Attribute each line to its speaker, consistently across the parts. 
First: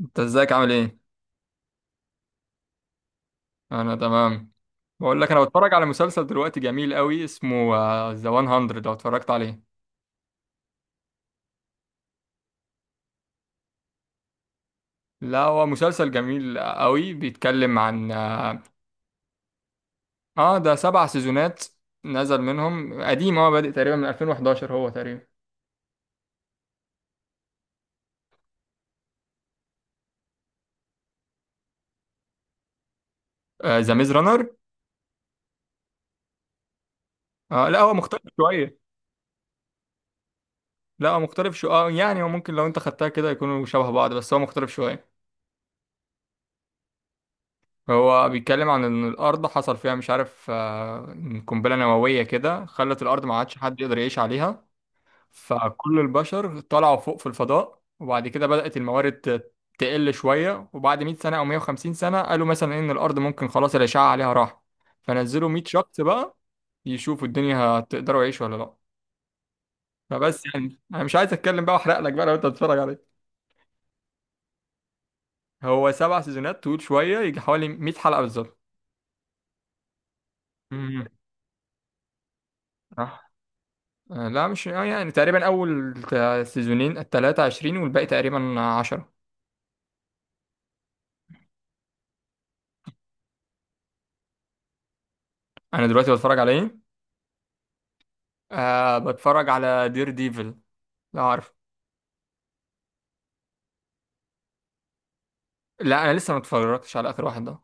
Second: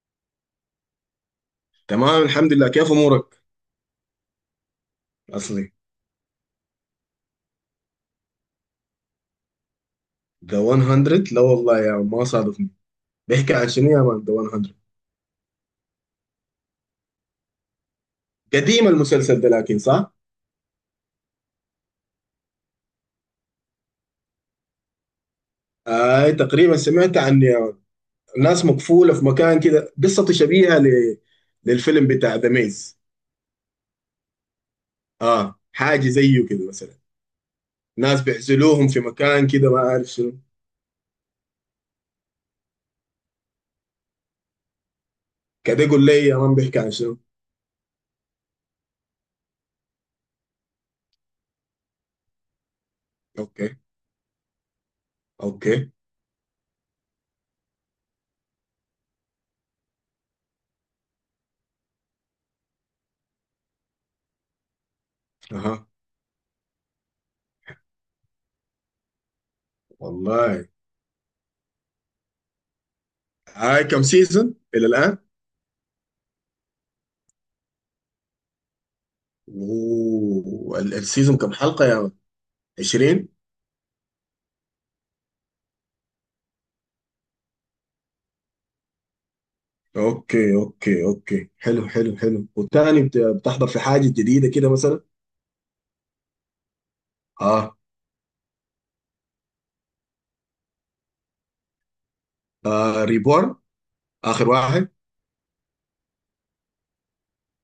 Speaker 1: انت ازيك عامل ايه؟
Speaker 2: تمام الحمد لله، كيف امورك؟
Speaker 1: انا تمام. بقول لك انا
Speaker 2: اصلي
Speaker 1: بتفرج على مسلسل دلوقتي جميل قوي اسمه ذا 100 لو اتفرجت عليه.
Speaker 2: ذا 100، لا والله يا ما صادفني. بيحكي عن شنو يا مان ذا 100؟
Speaker 1: لا، هو مسلسل جميل قوي بيتكلم عن اه
Speaker 2: قديم المسلسل ده لكن صح.
Speaker 1: آه، ده 7 سيزونات نزل منهم قديم، هو بادئ تقريبا من 2011. هو تقريبا
Speaker 2: تقريبا سمعت عن ناس مقفوله في مكان كده، قصته شبيهه للفيلم بتاع ذا ميز.
Speaker 1: ذا ميز رانر.
Speaker 2: اه حاجه زيه كده مثلا.
Speaker 1: آه، لا هو
Speaker 2: ناس
Speaker 1: مختلف شويه.
Speaker 2: بيعزلوهم في مكان كده، ما عارف شنو.
Speaker 1: لا هو مختلف شويه، يعني هو ممكن لو انت خدتها كده يكونوا شبه بعض، بس هو مختلف شويه.
Speaker 2: كده قول لي يا مان بيحكي عن شنو.
Speaker 1: هو بيتكلم عن ان الارض حصل فيها مش عارف، قنبله نوويه كده خلت الارض ما عادش
Speaker 2: اوكي.
Speaker 1: حد يقدر يعيش عليها.
Speaker 2: اوكي.
Speaker 1: فكل البشر طلعوا فوق في الفضاء، وبعد كده بدأت الموارد تقل شوية. وبعد 100 سنة أو 150 سنة قالوا مثلا إن الأرض ممكن خلاص الأشعة عليها راح. فنزلوا 100
Speaker 2: اها.
Speaker 1: شخص بقى يشوفوا الدنيا هتقدروا يعيشوا ولا لأ. فبس
Speaker 2: والله.
Speaker 1: يعني أنا مش عايز أتكلم بقى وأحرق لك بقى لو أنت هتتفرج عليه.
Speaker 2: هاي كم سيزون الى الان؟
Speaker 1: هو 7 سيزونات طويل شوية، يجي حوالي 100 حلقة بالظبط. مم.
Speaker 2: والسيزون كم حلقه يا مان؟
Speaker 1: آه.
Speaker 2: 20.
Speaker 1: آه، لا مش آه، يعني تقريبا أول سيزونين 23 والباقي تقريبا 10.
Speaker 2: اوكي، اوكي، اوكي، حلو، حلو، حلو. والتاني بتحضر في حاجه جديده كده مثلا؟
Speaker 1: أنا دلوقتي بتفرج على إيه؟
Speaker 2: اه.
Speaker 1: آه، بتفرج على دير ديفل. لا عارف.
Speaker 2: ريبورن، اخر واحد.
Speaker 1: لا انا لسه ما اتفرجتش على اخر واحد ده.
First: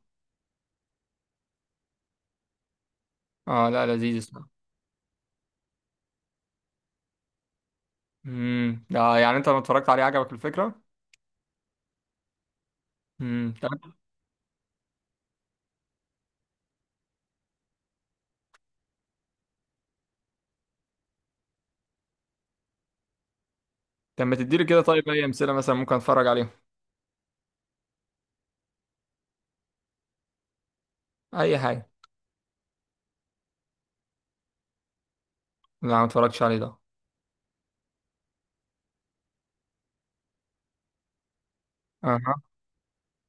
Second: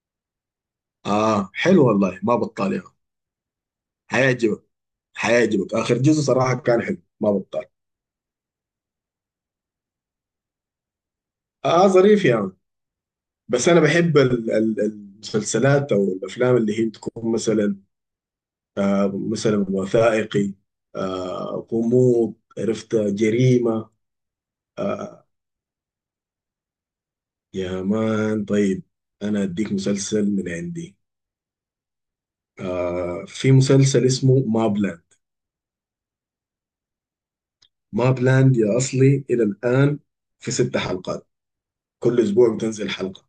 Speaker 2: اه حلو والله، ما بطال يا عم.
Speaker 1: اه، لا لذيذ اسمه.
Speaker 2: حيعجبك. حيعجبك، اخر جزء صراحه كان حلو، ما بطال.
Speaker 1: ده يعني انت لما اتفرجت عليه عجبك الفكره؟
Speaker 2: اه ظريف يا عم. بس انا
Speaker 1: طب.
Speaker 2: بحب المسلسلات او الافلام اللي هي تكون مثلا مثلا وثائقي، غموض، عرفت، جريمه.
Speaker 1: طب ما تديلي كده، طيب اي
Speaker 2: آه
Speaker 1: امثله مثلا ممكن اتفرج عليهم.
Speaker 2: يا مان طيب، انا اديك مسلسل من عندي.
Speaker 1: اي حاجه.
Speaker 2: في مسلسل اسمه ما بلاند.
Speaker 1: لا ما اتفرجتش عليه ده.
Speaker 2: ما بلاند يا أصلي، إلى الآن في 6 حلقات، كل
Speaker 1: اها.
Speaker 2: أسبوع بتنزل حلقة.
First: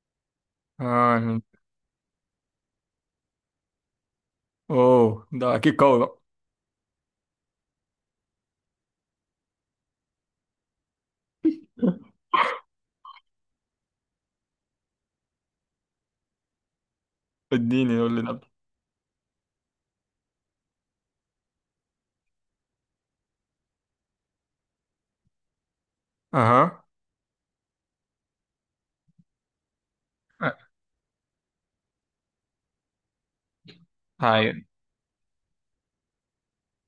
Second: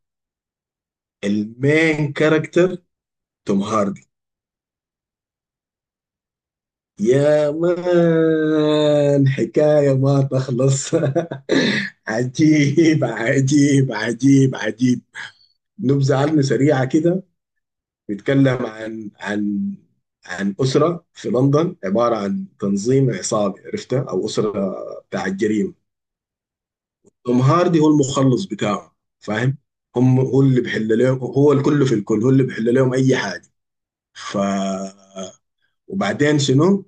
Speaker 1: اه.
Speaker 2: المين كاركتر توم هاردي.
Speaker 1: اوه، ده اكيد قوي بقى.
Speaker 2: يا مان حكاية ما تخلص. عجيب عجيب عجيب عجيب. نبذة عنه سريعة كده.
Speaker 1: اديني قول لي ده.
Speaker 2: بيتكلم عن عن أسرة في لندن، عبارة عن تنظيم عصابي، عرفتها، أو أسرة بتاع الجريمة.
Speaker 1: اها.
Speaker 2: توم هاردي هو المخلص بتاعه، فاهم؟ هم هو
Speaker 1: آه.
Speaker 2: اللي بيحل لهم، هو الكل في الكل، هو اللي بيحل لهم اي حاجه. ف
Speaker 1: هاي.
Speaker 2: وبعدين شنو؟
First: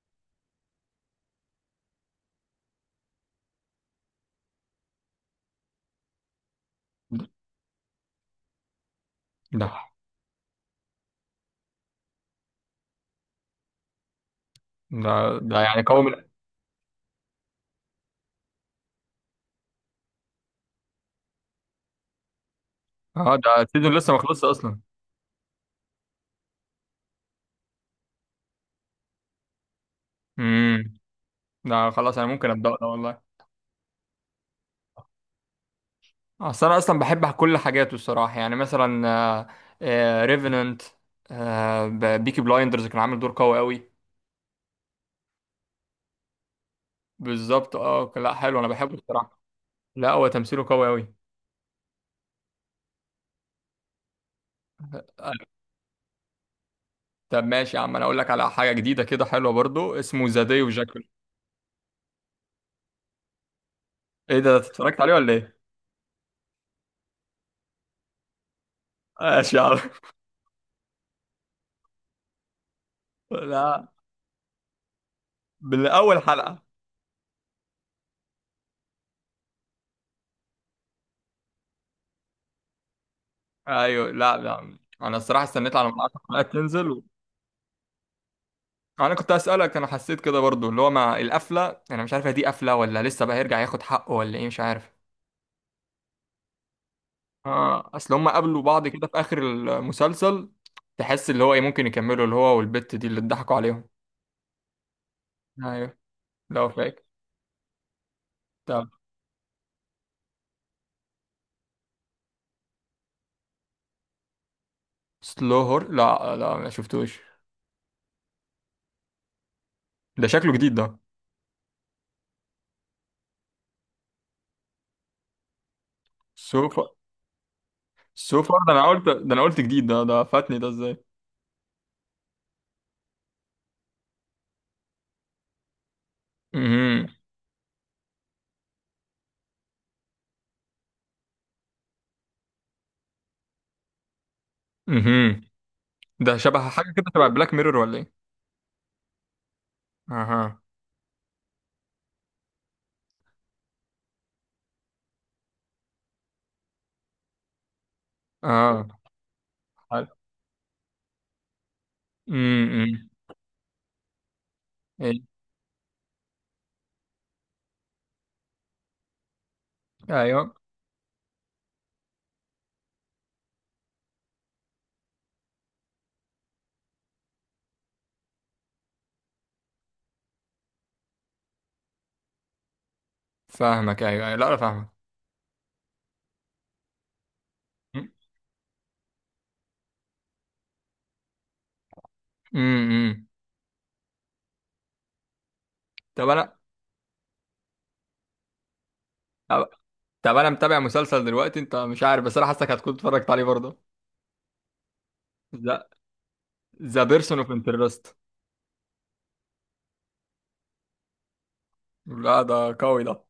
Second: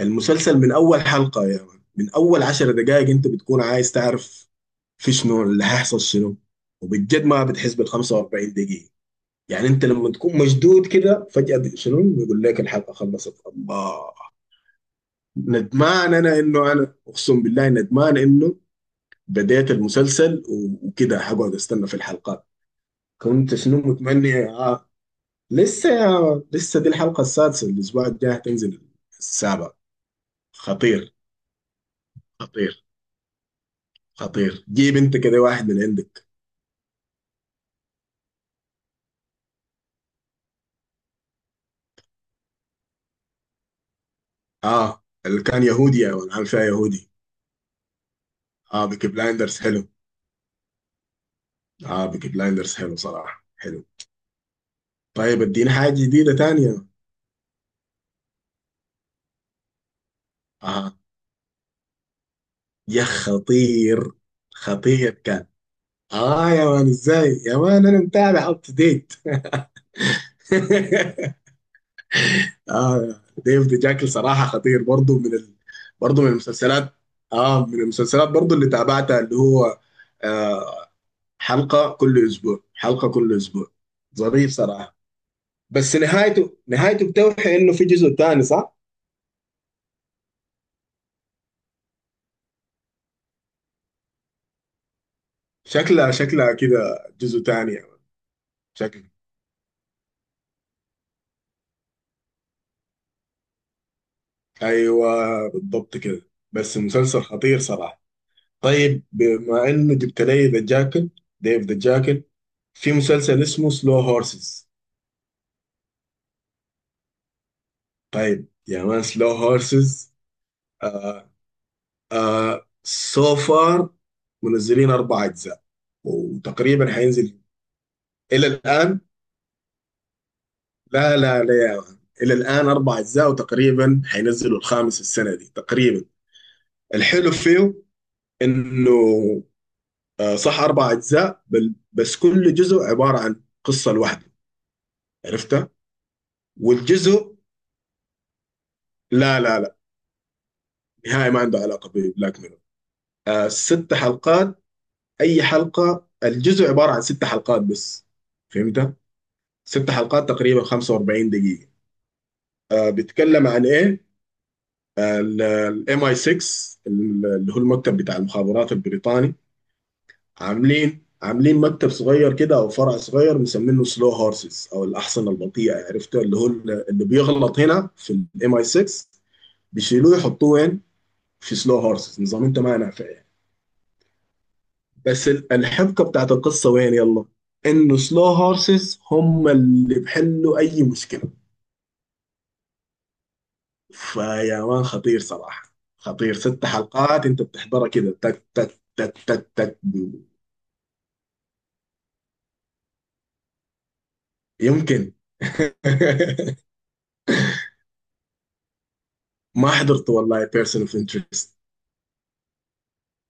Speaker 2: المسلسل من اول حلقه يا يعني من اول 10 دقائق، انت بتكون عايز تعرف في شنو، اللي هيحصل شنو.
Speaker 1: ده
Speaker 2: وبجد ما بتحس بال 45 دقيقه. يعني انت
Speaker 1: ده
Speaker 2: لما تكون مشدود كده فجاه شنو بيقول لك الحلقه خلصت، الله!
Speaker 1: ده يعني قوي من.
Speaker 2: ندمان انا انه، انا اقسم بالله ندمان انه بديت المسلسل، وكده هقعد استنى في الحلقات.
Speaker 1: اه،
Speaker 2: كنت
Speaker 1: ده
Speaker 2: شنو
Speaker 1: السيزون لسه ما خلصش
Speaker 2: متمني.
Speaker 1: اصلا.
Speaker 2: لسه يا لسه، دي الحلقة السادسة، الأسبوع الجاي تنزل السابع.
Speaker 1: امم.
Speaker 2: خطير.
Speaker 1: ده خلاص انا ممكن ابدا
Speaker 2: خطير،
Speaker 1: ده والله.
Speaker 2: خطير. جيب أنت كده واحد من عندك.
Speaker 1: آه، اصل انا اصلا بحب كل حاجاته الصراحه، يعني مثلا ريفننت، بيكي بلايندرز كان عامل دور قوي قوي.
Speaker 2: اللي كان يهودي يا ولد، عامل فيها يهودي.
Speaker 1: بالظبط، اه لا حلو انا
Speaker 2: آه
Speaker 1: بحبه
Speaker 2: بيكي
Speaker 1: الصراحه.
Speaker 2: بلايندرز حلو.
Speaker 1: لا هو تمثيله قوي قوي.
Speaker 2: آه بيكي بلايندرز حلو صراحة، حلو.
Speaker 1: آه،
Speaker 2: طيب اديني حاجة جديدة تانية.
Speaker 1: طب ماشي يا عم، انا اقول لك على حاجه جديده كده حلوه برضو، اسمه ذا داي
Speaker 2: آه
Speaker 1: وجاكل.
Speaker 2: يا خطير.
Speaker 1: ايه ده، اتفرجت
Speaker 2: خطير
Speaker 1: عليه ولا
Speaker 2: كان.
Speaker 1: ايه؟
Speaker 2: يا مان إزاي يا مان، أنا متابع أب تو ديت.
Speaker 1: ماشي يا عم.
Speaker 2: اه ديف دي
Speaker 1: لا.
Speaker 2: جاكل صراحه خطير برضه، من
Speaker 1: بالاول
Speaker 2: برضه من
Speaker 1: حلقه.
Speaker 2: المسلسلات. اه من المسلسلات برضه اللي تابعتها، اللي هو آه حلقه كل اسبوع، حلقه كل اسبوع.
Speaker 1: ايوه، لا
Speaker 2: ظريف
Speaker 1: لا
Speaker 2: صراحه.
Speaker 1: انا الصراحه استنيت على
Speaker 2: بس
Speaker 1: ما 10 حلقات
Speaker 2: نهايته
Speaker 1: تنزل و...
Speaker 2: نهايته بتوحي انه في جزء تاني، صح؟
Speaker 1: انا كنت اسالك، انا حسيت كده برضو، اللي هو مع القفله انا مش عارف هي دي قفله ولا لسه بقى هيرجع ياخد حقه ولا ايه، مش عارف.
Speaker 2: شكلها كده جزء تاني يعني.
Speaker 1: اه، اصل هم قابلوا بعض كده
Speaker 2: شكل.
Speaker 1: في اخر المسلسل. تحس اللي هو ايه، ممكن يكملوا اللي هو والبت دي اللي اتضحكوا عليهم.
Speaker 2: ايوه، بالضبط
Speaker 1: ايوه.
Speaker 2: كده.
Speaker 1: لو
Speaker 2: بس
Speaker 1: فاكر.
Speaker 2: مسلسل خطير صراحه.
Speaker 1: طب.
Speaker 2: طيب بما انه جبت لي ذا جاكل، ديف ذا جاكل، في مسلسل اسمه سلو هورسز.
Speaker 1: سلو هور، لا لا ما شفتوش.
Speaker 2: طيب يا مان، سلو هورسز.
Speaker 1: ده شكله جديد ده.
Speaker 2: آه. آه سو فار منزلين 4 اجزاء
Speaker 1: سوفا.
Speaker 2: وتقريبا حينزل الى
Speaker 1: سوفا ده انا
Speaker 2: الان.
Speaker 1: قلت ده انا قلت جديد، ده فاتني ده ازاي؟
Speaker 2: لا لا لا يا مان. الى الان 4 اجزاء وتقريبا حينزلوا الخامس السنه دي تقريبا.
Speaker 1: امم،
Speaker 2: الحلو فيه انه صح 4 اجزاء، بس كل جزء عباره عن قصه لوحده،
Speaker 1: امم.
Speaker 2: عرفتها.
Speaker 1: ده شبه حاجه كده، شبه
Speaker 2: والجزء،
Speaker 1: بلاك ميرور ولا ايه؟
Speaker 2: لا لا لا،
Speaker 1: اها.
Speaker 2: نهائي ما عنده علاقه ببلاك ميرور. آه ست حلقات، اي حلقه الجزء عباره عن 6 حلقات بس،
Speaker 1: اه
Speaker 2: فهمت؟ ست
Speaker 1: حلو.
Speaker 2: حلقات تقريبا 45 دقيقة.
Speaker 1: امم.
Speaker 2: بيتكلم عن ايه؟
Speaker 1: ايه.
Speaker 2: الام اي 6، اللي هو المكتب بتاع المخابرات البريطاني.
Speaker 1: ايوه
Speaker 2: عاملين مكتب صغير كده او فرع صغير مسمينه سلو هورسز او الاحصنه البطيئه، عرفته؟ اللي هو اللي بيغلط هنا في الام اي 6 بيشيلوه يحطوه وين؟ في سلو هورسز. نظام انت ما نافع يعني.
Speaker 1: فاهمك، ايوه لا انا فاهمك.
Speaker 2: بس الحبكه بتاعت القصه وين يلا؟ انه
Speaker 1: امم.
Speaker 2: سلو هورسز هم اللي بحلوا اي مشكله.
Speaker 1: إمم، إمم.
Speaker 2: فيا مان خطير صراحة،
Speaker 1: طب
Speaker 2: خطير،
Speaker 1: انا
Speaker 2: ست حلقات انت بتحضرها كده تك تك تك تك تك.
Speaker 1: طب انا متابع مسلسل دلوقتي، انت مش عارف بس انا حاسسك هتكون اتفرجت عليه برضه.
Speaker 2: يمكن.
Speaker 1: لا. ذا بيرسون اوف انترست.
Speaker 2: ما حضرت والله بيرسون اوف انترست،
Speaker 1: لا ده قوي ده.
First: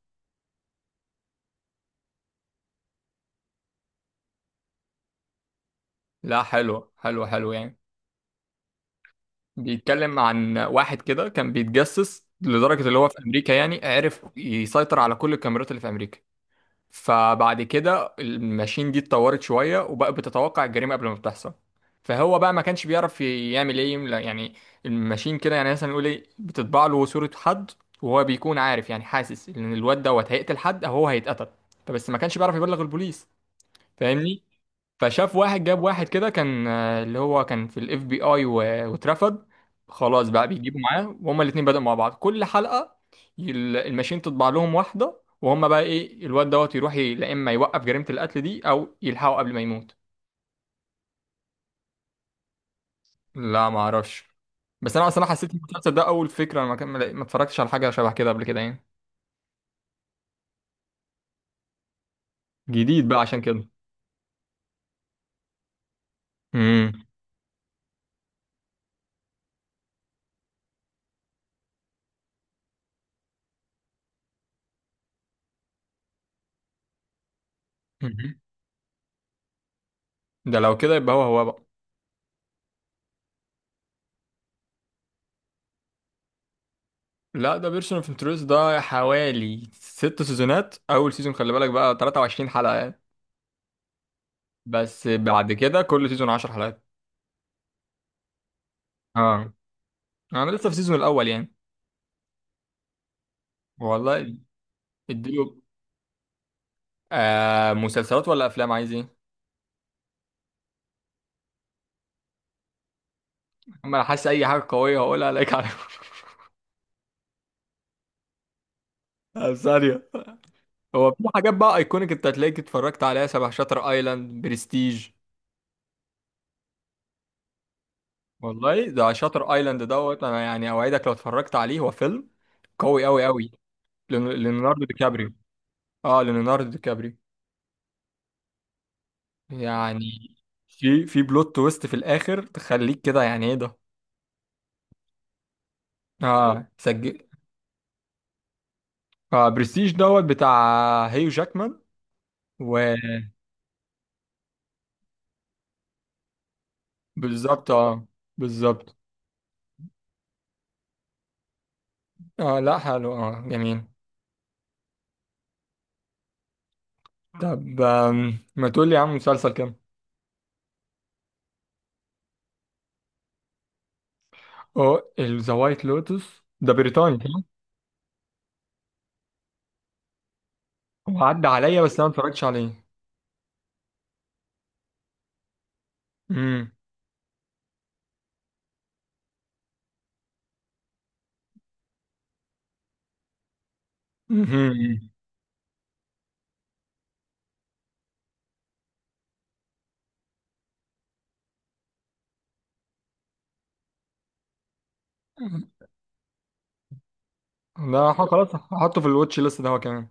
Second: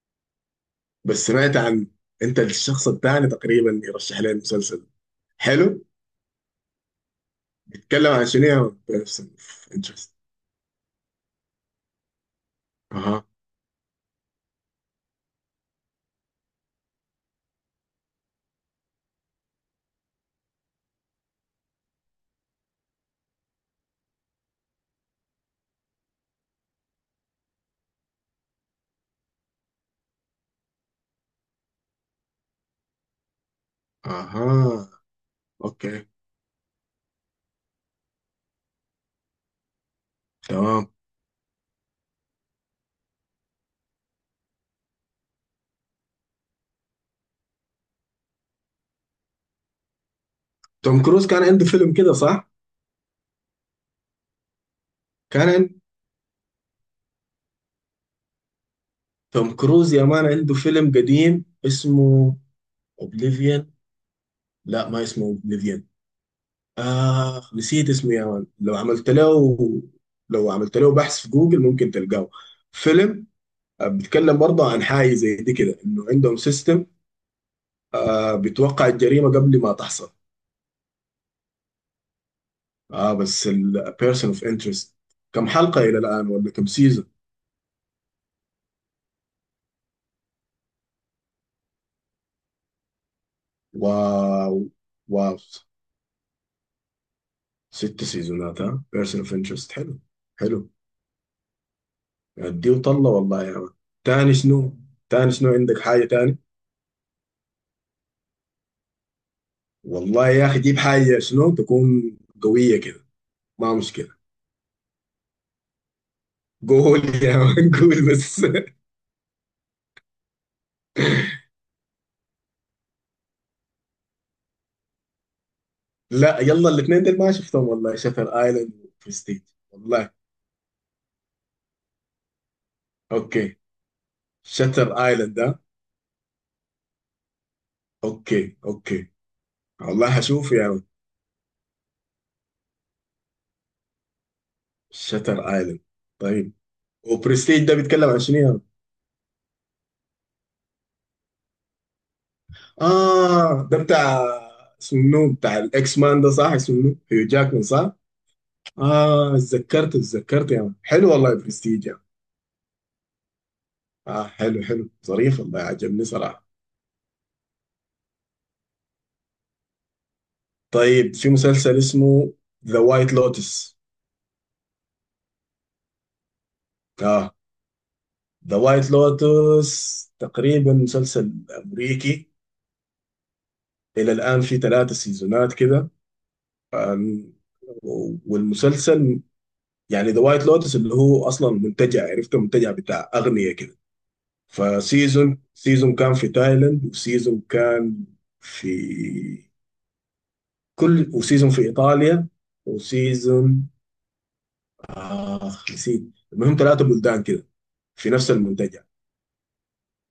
Speaker 2: بس سمعت عن، انت الشخص الثاني تقريبا يرشح لي المسلسل. حلو.
Speaker 1: لا حلو حلو حلو يعني.
Speaker 2: بيتكلم عن شنو يا بيرسون اوف انترست؟
Speaker 1: بيتكلم عن واحد كده كان بيتجسس لدرجة اللي هو في
Speaker 2: اها.
Speaker 1: امريكا، يعني عرف يسيطر على كل الكاميرات اللي في امريكا. فبعد كده الماشين دي اتطورت شوية وبقى بتتوقع الجريمة قبل ما بتحصل. فهو بقى ما كانش بيعرف يعمل ايه، لا، يعني الماشين كده يعني مثلا نقول ايه بتطبع له صورة حد، وهو بيكون عارف يعني حاسس ان الواد دوت هيقتل حد او هو هيتقتل. فبس ما كانش بيعرف يبلغ البوليس، فاهمني.
Speaker 2: اها.
Speaker 1: فشاف واحد جاب
Speaker 2: اوكي.
Speaker 1: واحد كده كان اللي هو كان في الاف بي اي واترفض. خلاص بقى بيجيبوا
Speaker 2: تمام.
Speaker 1: معاه، وهما الاتنين بدأوا مع بعض كل حلقة الماشين تطبع لهم واحدة، وهما بقى ايه الواد دوت يروح لا، اما يوقف جريمة القتل دي او يلحقه قبل ما يموت.
Speaker 2: توم كروز كان عنده فيلم كده صح؟
Speaker 1: لا ما اعرفش. بس انا اصلا
Speaker 2: كان
Speaker 1: حسيت ان
Speaker 2: عن-
Speaker 1: المسلسل ده اول فكرة، انا ما اتفرجتش على حاجة شبه كده قبل كده يعني.
Speaker 2: توم كروز يا مان عنده فيلم قديم اسمه
Speaker 1: جديد بقى عشان كده.
Speaker 2: اوبليفيان. لا ما اسمه اوبليفيان.
Speaker 1: امم
Speaker 2: نسيت اسمه يا مان، لو عملت له، لو عملت له بحث في جوجل ممكن تلقاه. فيلم بيتكلم برضه عن حاجة زي دي كده، انه عندهم سيستم بيتوقع الجريمة قبل ما تحصل.
Speaker 1: ده لو كده يبقى هو هو بقى.
Speaker 2: اه بس البيرسون اوف انترست كم حلقة إلى الآن، ولا كم سيزون؟
Speaker 1: لا ده بيرسون اوف انترست ده حوالي 6 سيزونات، اول سيزون خلي بالك بقى 23 حلقة يعني.
Speaker 2: واو.
Speaker 1: بس
Speaker 2: واو.
Speaker 1: بعد كده كل سيزون 10 حلقات.
Speaker 2: 6 سيزونات، ها، بيرسون اوف
Speaker 1: اه.
Speaker 2: انترست حلو.
Speaker 1: انا لسه في
Speaker 2: حلو.
Speaker 1: السيزون الاول يعني.
Speaker 2: ادي وطلع والله يا مان. تاني
Speaker 1: والله.
Speaker 2: شنو؟ تاني شنو
Speaker 1: اديله.
Speaker 2: عندك، حاجة تاني؟
Speaker 1: مسلسلات ولا افلام عايز ايه؟
Speaker 2: والله يا أخي جيب حاجة شنو تكون قوية كده، ما
Speaker 1: اما انا
Speaker 2: مشكلة.
Speaker 1: حاسس اي حاجة قوية هقولها عليك على...
Speaker 2: قول يا مان قول بس.
Speaker 1: ثانية. هو في حاجات بقى ايكونيك انت هتلاقيك اتفرجت عليها، شبه شاتر ايلاند، برستيج.
Speaker 2: لا يلا، الاثنين دول ما شفتهم والله، شاتر ايلاند
Speaker 1: والله ده
Speaker 2: وبرستيج.
Speaker 1: شاتر ايلاند
Speaker 2: والله.
Speaker 1: دوت، انا يعني اوعدك لو اتفرجت عليه، هو فيلم قوي قوي
Speaker 2: اوكي.
Speaker 1: قوي. ليوناردو
Speaker 2: شاتر
Speaker 1: دي كابريو.
Speaker 2: ايلاند ده.
Speaker 1: اه ليوناردو دي كابريو
Speaker 2: اوكي، اوكي. والله
Speaker 1: يعني.
Speaker 2: هشوف يا مان.
Speaker 1: في بلوت تويست في الاخر تخليك كده يعني ايه ده.
Speaker 2: شاتر ايلاند. طيب،
Speaker 1: اه سجل.
Speaker 2: وبرستيج ده بيتكلم عن شنو يا مان؟
Speaker 1: اه برستيج دوت بتاع هيو جاكمان.
Speaker 2: اه ده بتاع، اسمه منو؟ بتاع الاكس مان ده، صح؟ اسمه منو؟ هيو جاكمان
Speaker 1: وبالظبط
Speaker 2: صح؟
Speaker 1: اه بالظبط
Speaker 2: اه اتذكرت يا مان، حلو والله برستيج يا مان.
Speaker 1: اه لا حلو، اه جميل.
Speaker 2: اه حلو، حلو، ظريف والله، عجبني صراحة.
Speaker 1: طب ما تقول لي يا عم مسلسل كام.
Speaker 2: طيب في مسلسل اسمه ذا وايت لوتس.
Speaker 1: اه ذا وايت لوتس ده بريطاني
Speaker 2: اه
Speaker 1: صح؟
Speaker 2: ذا وايت لوتس تقريبا
Speaker 1: هو
Speaker 2: مسلسل
Speaker 1: عدى عليا بس انا ما
Speaker 2: امريكي،
Speaker 1: اتفرجتش عليه.
Speaker 2: الى الان في 3 سيزونات كده.
Speaker 1: امم،
Speaker 2: آم، والمسلسل يعني ذا وايت لوتس اللي هو اصلا منتجع، عرفته، منتجع بتاع اغنية كده.
Speaker 1: امم.
Speaker 2: سيزون كان في تايلاند، وسيزون كان في كل، وسيزون في ايطاليا، وسيزون اخ نسيت. المهم 3 بلدان كده في
Speaker 1: لا
Speaker 2: نفس
Speaker 1: خلاص
Speaker 2: المنتجع.
Speaker 1: هحطه في الواتش ليست ده هو كمان.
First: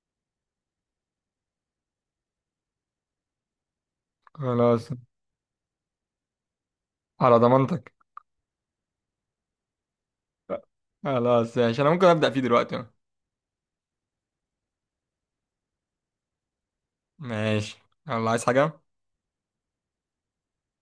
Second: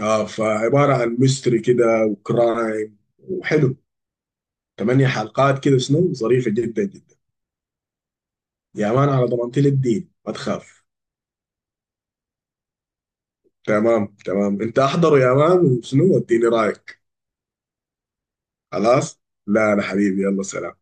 Speaker 2: اه فعبارة عن ميستري كده وكرايم، وحلو،
Speaker 1: خلاص.
Speaker 2: 8 حلقات كده شنو، ظريفة جدا جدا.
Speaker 1: على ضمانتك.
Speaker 2: يا مان على ضمانتي الدين، ما تخاف.
Speaker 1: خلاص ماشي انا ممكن ابدا فيه دلوقتي.
Speaker 2: تمام، تمام، انت احضره يا مان وشنو اديني رايك.
Speaker 1: ماشي. يلا عايز حاجه.
Speaker 2: خلاص. لا لا حبيبي، يلا سلام.